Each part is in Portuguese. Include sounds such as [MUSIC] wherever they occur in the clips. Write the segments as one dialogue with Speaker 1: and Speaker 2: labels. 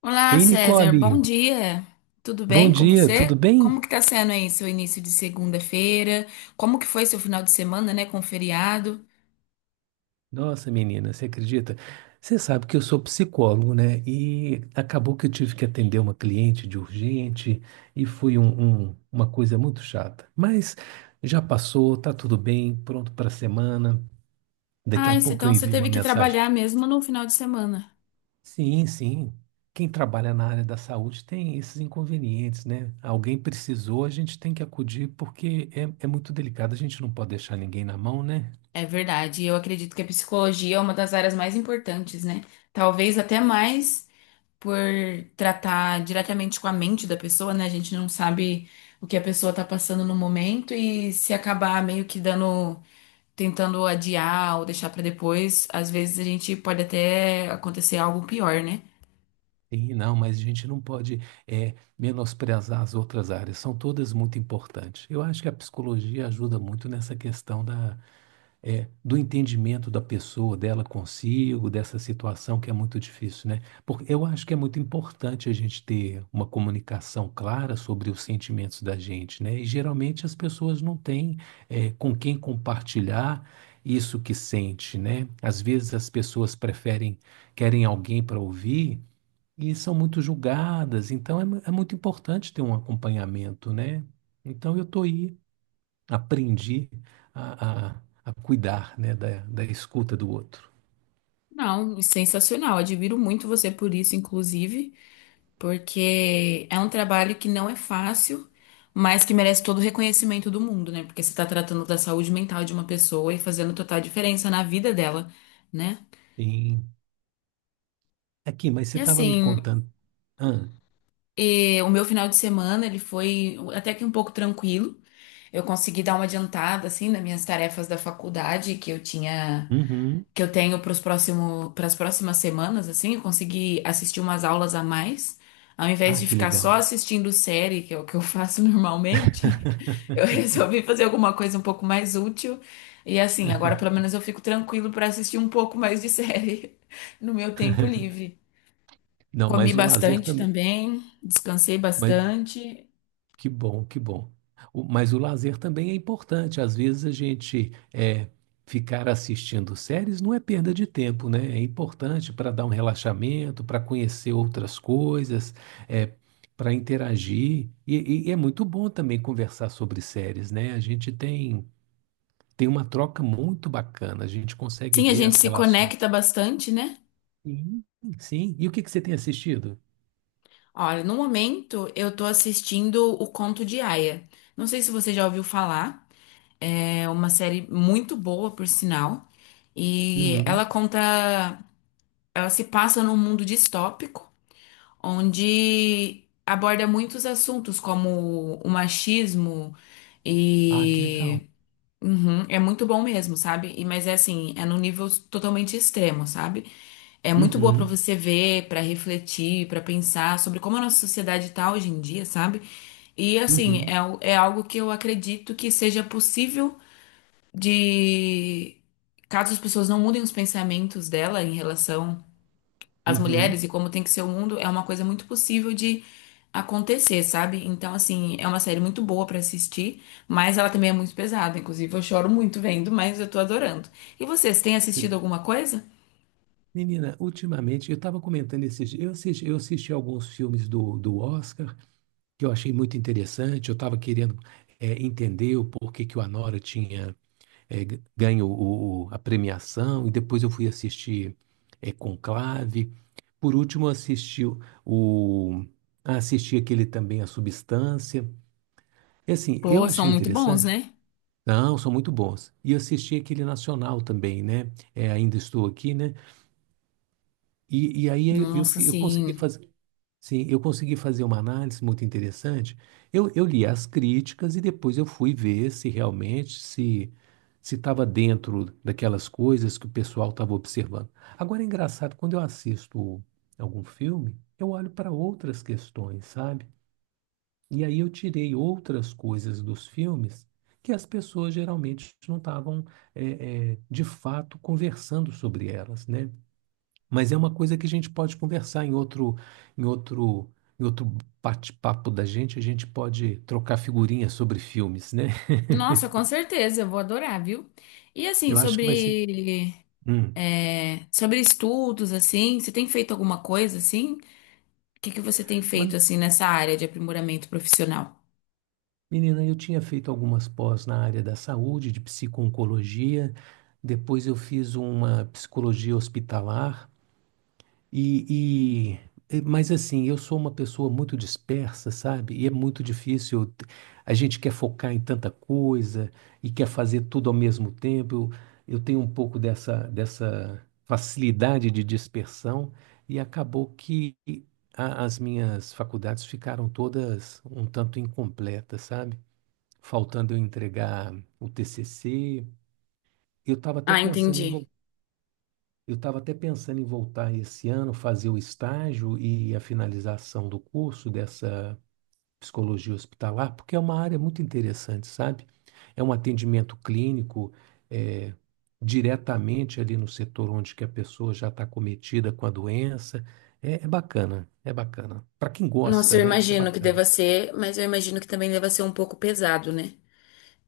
Speaker 1: Olá,
Speaker 2: Ei,
Speaker 1: César. Bom
Speaker 2: Nicole,
Speaker 1: dia. Tudo
Speaker 2: bom
Speaker 1: bem com
Speaker 2: dia,
Speaker 1: você?
Speaker 2: tudo bem?
Speaker 1: Como que tá sendo aí seu início de segunda-feira? Como que foi seu final de semana, né, com feriado?
Speaker 2: Nossa, menina, você acredita? Você sabe que eu sou psicólogo, né? E acabou que eu tive que atender uma cliente de urgente e foi uma coisa muito chata. Mas já passou, tá tudo bem, pronto para a semana. Daqui
Speaker 1: Ah,
Speaker 2: a
Speaker 1: isso,
Speaker 2: pouco eu
Speaker 1: então você
Speaker 2: envio uma
Speaker 1: teve que
Speaker 2: mensagem.
Speaker 1: trabalhar mesmo no final de semana.
Speaker 2: Sim, sim. Quem trabalha na área da saúde tem esses inconvenientes, né? Alguém precisou, a gente tem que acudir porque é muito delicado, a gente não pode deixar ninguém na mão, né?
Speaker 1: É verdade. Eu acredito que a psicologia é uma das áreas mais importantes, né? Talvez até mais. Por tratar diretamente com a mente da pessoa, né? A gente não sabe o que a pessoa tá passando no momento e se acabar meio que dando, tentando adiar ou deixar pra depois, às vezes a gente pode até acontecer algo pior, né?
Speaker 2: Sim, não, mas a gente não pode menosprezar as outras áreas, são todas muito importantes. Eu acho que a psicologia ajuda muito nessa questão da, do entendimento da pessoa, dela consigo, dessa situação que é muito difícil, né? Porque eu acho que é muito importante a gente ter uma comunicação clara sobre os sentimentos da gente, né? E geralmente as pessoas não têm com quem compartilhar isso que sente, né? Às vezes as pessoas preferem, querem alguém para ouvir e são muito julgadas, então é, é muito importante ter um acompanhamento, né? Então eu estou aí, aprendi a cuidar, né, da escuta do outro.
Speaker 1: Não, sensacional. Admiro muito você por isso, inclusive, porque é um trabalho que não é fácil, mas que merece todo o reconhecimento do mundo, né? Porque você tá tratando da saúde mental de uma pessoa e fazendo total diferença na vida dela, né?
Speaker 2: E, aqui, mas você
Speaker 1: E
Speaker 2: estava me
Speaker 1: assim,
Speaker 2: contando. Ah,
Speaker 1: e o meu final de semana, ele foi até que um pouco tranquilo. Eu consegui dar uma adiantada, assim, nas minhas tarefas da faculdade que eu tinha,
Speaker 2: uhum.
Speaker 1: que eu tenho para os próximo, para as próximas semanas, assim. Eu consegui assistir umas aulas a mais. Ao invés
Speaker 2: Ah,
Speaker 1: de
Speaker 2: que
Speaker 1: ficar só
Speaker 2: legal.
Speaker 1: assistindo série, que é o que eu faço [LAUGHS] normalmente, eu resolvi fazer alguma coisa um pouco mais útil. E assim, agora pelo menos eu fico tranquilo para assistir um pouco mais de série [LAUGHS] no meu tempo livre.
Speaker 2: Não,
Speaker 1: Comi
Speaker 2: mas o lazer
Speaker 1: bastante
Speaker 2: também.
Speaker 1: também, descansei bastante.
Speaker 2: Que bom, que bom. Mas o lazer também é importante. Às vezes a gente ficar assistindo séries não é perda de tempo, né? É importante para dar um relaxamento, para conhecer outras coisas, é, para interagir. E é muito bom também conversar sobre séries, né? A gente tem uma troca muito bacana. A gente consegue
Speaker 1: Sim, a
Speaker 2: ver
Speaker 1: gente
Speaker 2: as
Speaker 1: se
Speaker 2: relações.
Speaker 1: conecta bastante, né?
Speaker 2: Sim, sim. E o que que você tem assistido?
Speaker 1: Olha, no momento eu tô assistindo O Conto de Aia. Não sei se você já ouviu falar, é uma série muito boa, por sinal. E ela
Speaker 2: Uhum.
Speaker 1: conta, ela se passa num mundo distópico, onde aborda muitos assuntos como o machismo
Speaker 2: Ah, que
Speaker 1: e
Speaker 2: legal.
Speaker 1: Uhum, é muito bom mesmo, sabe? E mas é assim, é num nível totalmente extremo, sabe? É muito boa para
Speaker 2: Uhum,
Speaker 1: você ver, para refletir, para pensar sobre como a nossa sociedade tá hoje em dia, sabe? E assim,
Speaker 2: uhum,
Speaker 1: é, é algo que eu acredito que seja possível de caso as pessoas não mudem os pensamentos dela em relação às mulheres
Speaker 2: uhum.
Speaker 1: e como tem que ser o mundo, é uma coisa muito possível de acontecer, sabe? Então, assim, é uma série muito boa pra assistir, mas ela também é muito pesada. Inclusive, eu choro muito vendo, mas eu tô adorando. E vocês, têm
Speaker 2: Você
Speaker 1: assistido alguma coisa?
Speaker 2: Menina, ultimamente eu estava comentando esses dias, eu assisti alguns filmes do Oscar que eu achei muito interessante. Eu estava querendo entender o porquê que o Anora tinha ganho a premiação, e depois eu fui assistir Conclave. Por último, eu assisti o- ah, assisti aquele também A Substância. E assim, eu
Speaker 1: Pô, são
Speaker 2: achei
Speaker 1: muito bons,
Speaker 2: interessante.
Speaker 1: né?
Speaker 2: Não, são muito bons. E eu assisti aquele nacional também, né? Ainda estou aqui, né? E aí
Speaker 1: Nossa,
Speaker 2: eu consegui
Speaker 1: sim.
Speaker 2: fazer. Sim, eu consegui fazer uma análise muito interessante. Eu li as críticas e depois eu fui ver se realmente se estava dentro daquelas coisas que o pessoal estava observando. Agora é engraçado, quando eu assisto algum filme, eu olho para outras questões, sabe? E aí eu tirei outras coisas dos filmes que as pessoas geralmente não estavam de fato conversando sobre elas, né? Mas é uma coisa que a gente pode conversar em outro, em outro bate-papo da gente, a gente pode trocar figurinhas sobre filmes, né? [LAUGHS]
Speaker 1: Nossa, com certeza, eu vou adorar, viu? E assim,
Speaker 2: Eu acho que vai ser.
Speaker 1: sobre,
Speaker 2: Hum.
Speaker 1: é, sobre estudos, assim, você tem feito alguma coisa assim? O que que você tem
Speaker 2: Mas,
Speaker 1: feito assim nessa área de aprimoramento profissional?
Speaker 2: menina, eu tinha feito algumas pós na área da saúde, de psico-oncologia. Depois eu fiz uma psicologia hospitalar. E, mas assim, eu sou uma pessoa muito dispersa, sabe? E é muito difícil. A gente quer focar em tanta coisa e quer fazer tudo ao mesmo tempo. Eu tenho um pouco dessa facilidade de dispersão e acabou que as minhas faculdades ficaram todas um tanto incompletas, sabe? Faltando eu entregar o TCC. Eu estava até
Speaker 1: Ah,
Speaker 2: pensando em
Speaker 1: entendi.
Speaker 2: eu estava até pensando em voltar esse ano, fazer o estágio e a finalização do curso dessa psicologia hospitalar, porque é uma área muito interessante, sabe? É um atendimento clínico, eh, diretamente ali no setor onde que a pessoa já está cometida com a doença. É bacana, é bacana. Para quem
Speaker 1: Nossa,
Speaker 2: gosta,
Speaker 1: eu
Speaker 2: né? É
Speaker 1: imagino que deva
Speaker 2: bacana.
Speaker 1: ser, mas eu imagino que também deva ser um pouco pesado, né?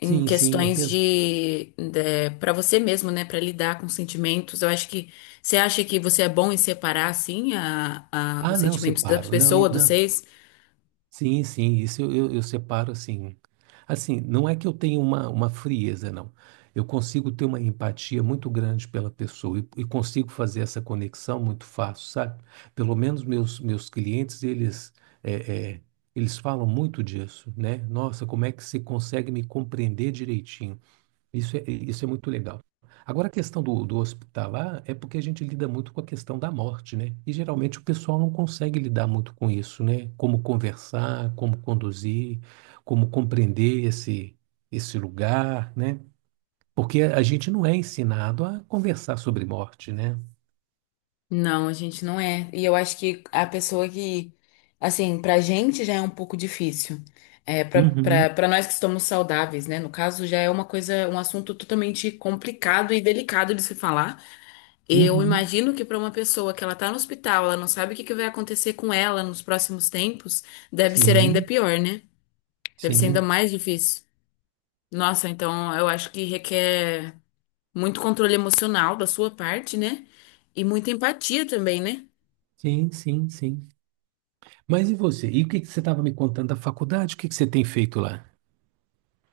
Speaker 1: Em
Speaker 2: Sim, sim, é
Speaker 1: questões
Speaker 2: peso.
Speaker 1: de para você mesmo, né? Pra lidar com sentimentos. Eu acho que você acha que você é bom em separar assim
Speaker 2: Ah,
Speaker 1: os
Speaker 2: não,
Speaker 1: sentimentos da
Speaker 2: separo. Não,
Speaker 1: pessoa dos
Speaker 2: não.
Speaker 1: seis?
Speaker 2: Sim, sim, isso eu separo assim. Assim, não é que eu tenha uma frieza, não. Eu consigo ter uma empatia muito grande pela pessoa e consigo fazer essa conexão muito fácil, sabe? Pelo menos meus clientes, eles, é, é, eles falam muito disso, né? Nossa, como é que você consegue me compreender direitinho? Isso é muito legal. Agora, a questão do hospitalar é porque a gente lida muito com a questão da morte, né? E geralmente o pessoal não consegue lidar muito com isso, né? Como conversar, como conduzir, como compreender esse lugar, né? Porque a gente não é ensinado a conversar sobre morte, né?
Speaker 1: Não, a gente não é. E eu acho que a pessoa que, assim, pra gente já é um pouco difícil. É,
Speaker 2: Uhum,
Speaker 1: pra nós que estamos saudáveis, né? No caso, já é uma coisa, um assunto totalmente complicado e delicado de se falar. Eu
Speaker 2: uhum.
Speaker 1: imagino que pra uma pessoa que ela tá no hospital, ela não sabe o que que vai acontecer com ela nos próximos tempos, deve ser ainda
Speaker 2: Sim,
Speaker 1: pior, né? Deve ser ainda
Speaker 2: sim,
Speaker 1: mais difícil. Nossa, então eu acho que requer muito controle emocional da sua parte, né? E muita empatia também, né?
Speaker 2: sim, sim, sim. Mas e você? E o que que você estava me contando da faculdade? O que que você tem feito lá?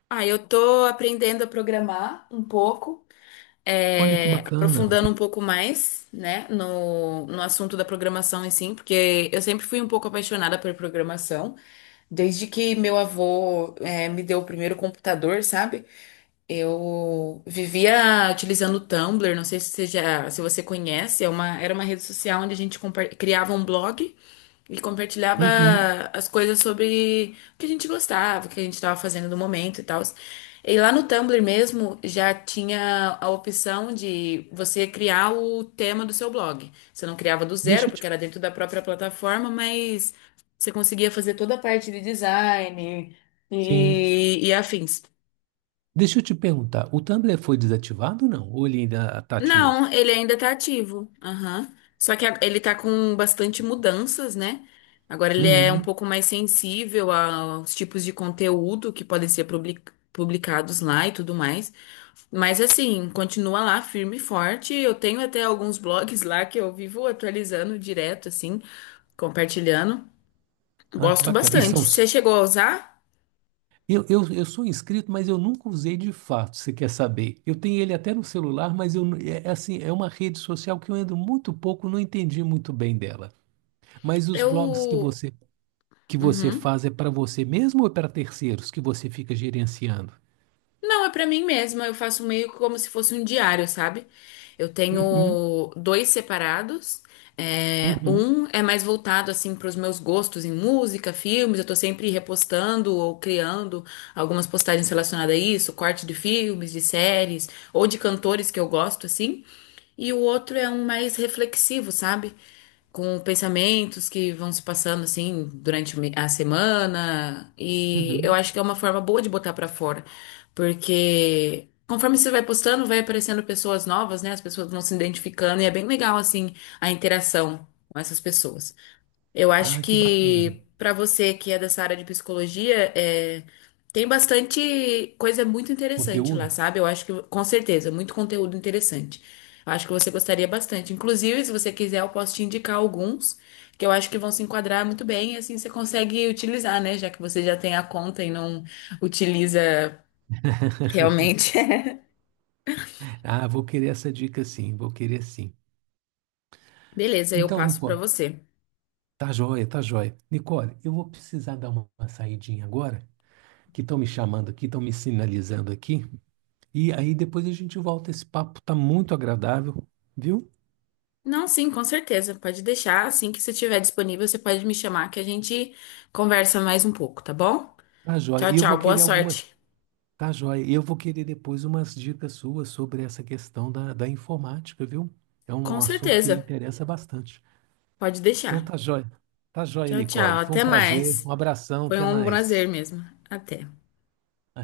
Speaker 1: Ah, eu tô aprendendo a programar um pouco,
Speaker 2: Olha que
Speaker 1: é,
Speaker 2: bacana.
Speaker 1: aprofundando um pouco mais, né, no assunto da programação em si, porque eu sempre fui um pouco apaixonada por programação, desde que meu avô, é, me deu o primeiro computador, sabe? Eu vivia utilizando o Tumblr, não sei se você já, se você conhece, é uma, era uma rede social onde a gente criava um blog. E compartilhava
Speaker 2: Uhum.
Speaker 1: as coisas sobre o que a gente gostava, o que a gente estava fazendo no momento e tal. E lá no Tumblr mesmo já tinha a opção de você criar o tema do seu blog. Você não criava do zero,
Speaker 2: Deixa eu
Speaker 1: porque
Speaker 2: te
Speaker 1: era dentro da própria plataforma, mas você conseguia fazer toda a parte de design
Speaker 2: Sim.
Speaker 1: e afins.
Speaker 2: Deixa eu te perguntar, o Tumblr foi desativado ou não? Ou ele ainda está
Speaker 1: Não,
Speaker 2: ativo?
Speaker 1: ele ainda tá ativo. Aham. Só que ele tá com bastante mudanças, né? Agora ele é um
Speaker 2: Uhum.
Speaker 1: pouco mais sensível aos tipos de conteúdo que podem ser publicados lá e tudo mais. Mas assim, continua lá firme e forte. Eu tenho até alguns blogs lá que eu vivo atualizando direto, assim, compartilhando.
Speaker 2: Ah, que
Speaker 1: Gosto
Speaker 2: bacana. E
Speaker 1: bastante.
Speaker 2: são...
Speaker 1: Você chegou a usar?
Speaker 2: eu sou inscrito, mas eu nunca usei de fato, você quer saber? Eu tenho ele até no celular, mas é assim, é uma rede social que eu ando muito pouco, não entendi muito bem dela. Mas os blogs
Speaker 1: Eu.
Speaker 2: que você
Speaker 1: Uhum.
Speaker 2: faz é para você mesmo ou é para terceiros que você fica gerenciando?
Speaker 1: Não, é pra mim mesma. Eu faço meio como se fosse um diário, sabe? Eu
Speaker 2: Uhum,
Speaker 1: tenho dois separados. É,
Speaker 2: uhum,
Speaker 1: um é mais voltado assim para os meus gostos em música, filmes. Eu tô sempre repostando ou criando algumas postagens relacionadas a isso, corte de filmes, de séries ou de cantores que eu gosto assim. E o outro é um mais reflexivo, sabe? Com pensamentos que vão se passando assim durante a semana. E eu
Speaker 2: uhum.
Speaker 1: acho que é uma forma boa de botar pra fora. Porque conforme você vai postando, vai aparecendo pessoas novas, né? As pessoas vão se identificando e é bem legal, assim, a interação com essas pessoas. Eu acho
Speaker 2: Ah, que bacana.
Speaker 1: que para você que é dessa área de psicologia, é, tem bastante coisa muito interessante lá,
Speaker 2: Conteúdo?
Speaker 1: sabe? Eu acho que, com certeza, muito conteúdo interessante. Eu acho que você gostaria bastante. Inclusive, se você quiser, eu posso te indicar alguns que eu acho que vão se enquadrar muito bem, e assim você consegue utilizar, né? Já que você já tem a conta e não utiliza.
Speaker 2: [LAUGHS]
Speaker 1: Realmente.
Speaker 2: Ah, vou querer essa dica sim, vou querer sim.
Speaker 1: [LAUGHS] Beleza, eu
Speaker 2: Então,
Speaker 1: passo pra
Speaker 2: Nicole,
Speaker 1: você.
Speaker 2: tá joia, tá joia. Nicole, eu vou precisar dar uma saidinha agora, que estão me chamando aqui, estão me sinalizando aqui. E aí depois a gente volta. Esse papo tá muito agradável, viu?
Speaker 1: Não, sim, com certeza. Pode deixar. Assim que você estiver disponível, você pode me chamar que a gente conversa mais um pouco, tá bom?
Speaker 2: Tá joia.
Speaker 1: Tchau,
Speaker 2: E eu vou
Speaker 1: tchau. Boa
Speaker 2: querer
Speaker 1: sorte.
Speaker 2: tá joia. E eu vou querer depois umas dicas suas sobre essa questão da informática, viu? É
Speaker 1: Com
Speaker 2: um assunto que me
Speaker 1: certeza.
Speaker 2: interessa bastante.
Speaker 1: Pode
Speaker 2: Então,
Speaker 1: deixar.
Speaker 2: tá joia. Tá joia,
Speaker 1: Tchau, tchau.
Speaker 2: Nicole. Foi um
Speaker 1: Até
Speaker 2: prazer,
Speaker 1: mais.
Speaker 2: um abração,
Speaker 1: Foi
Speaker 2: até
Speaker 1: um prazer
Speaker 2: mais.
Speaker 1: mesmo. Até.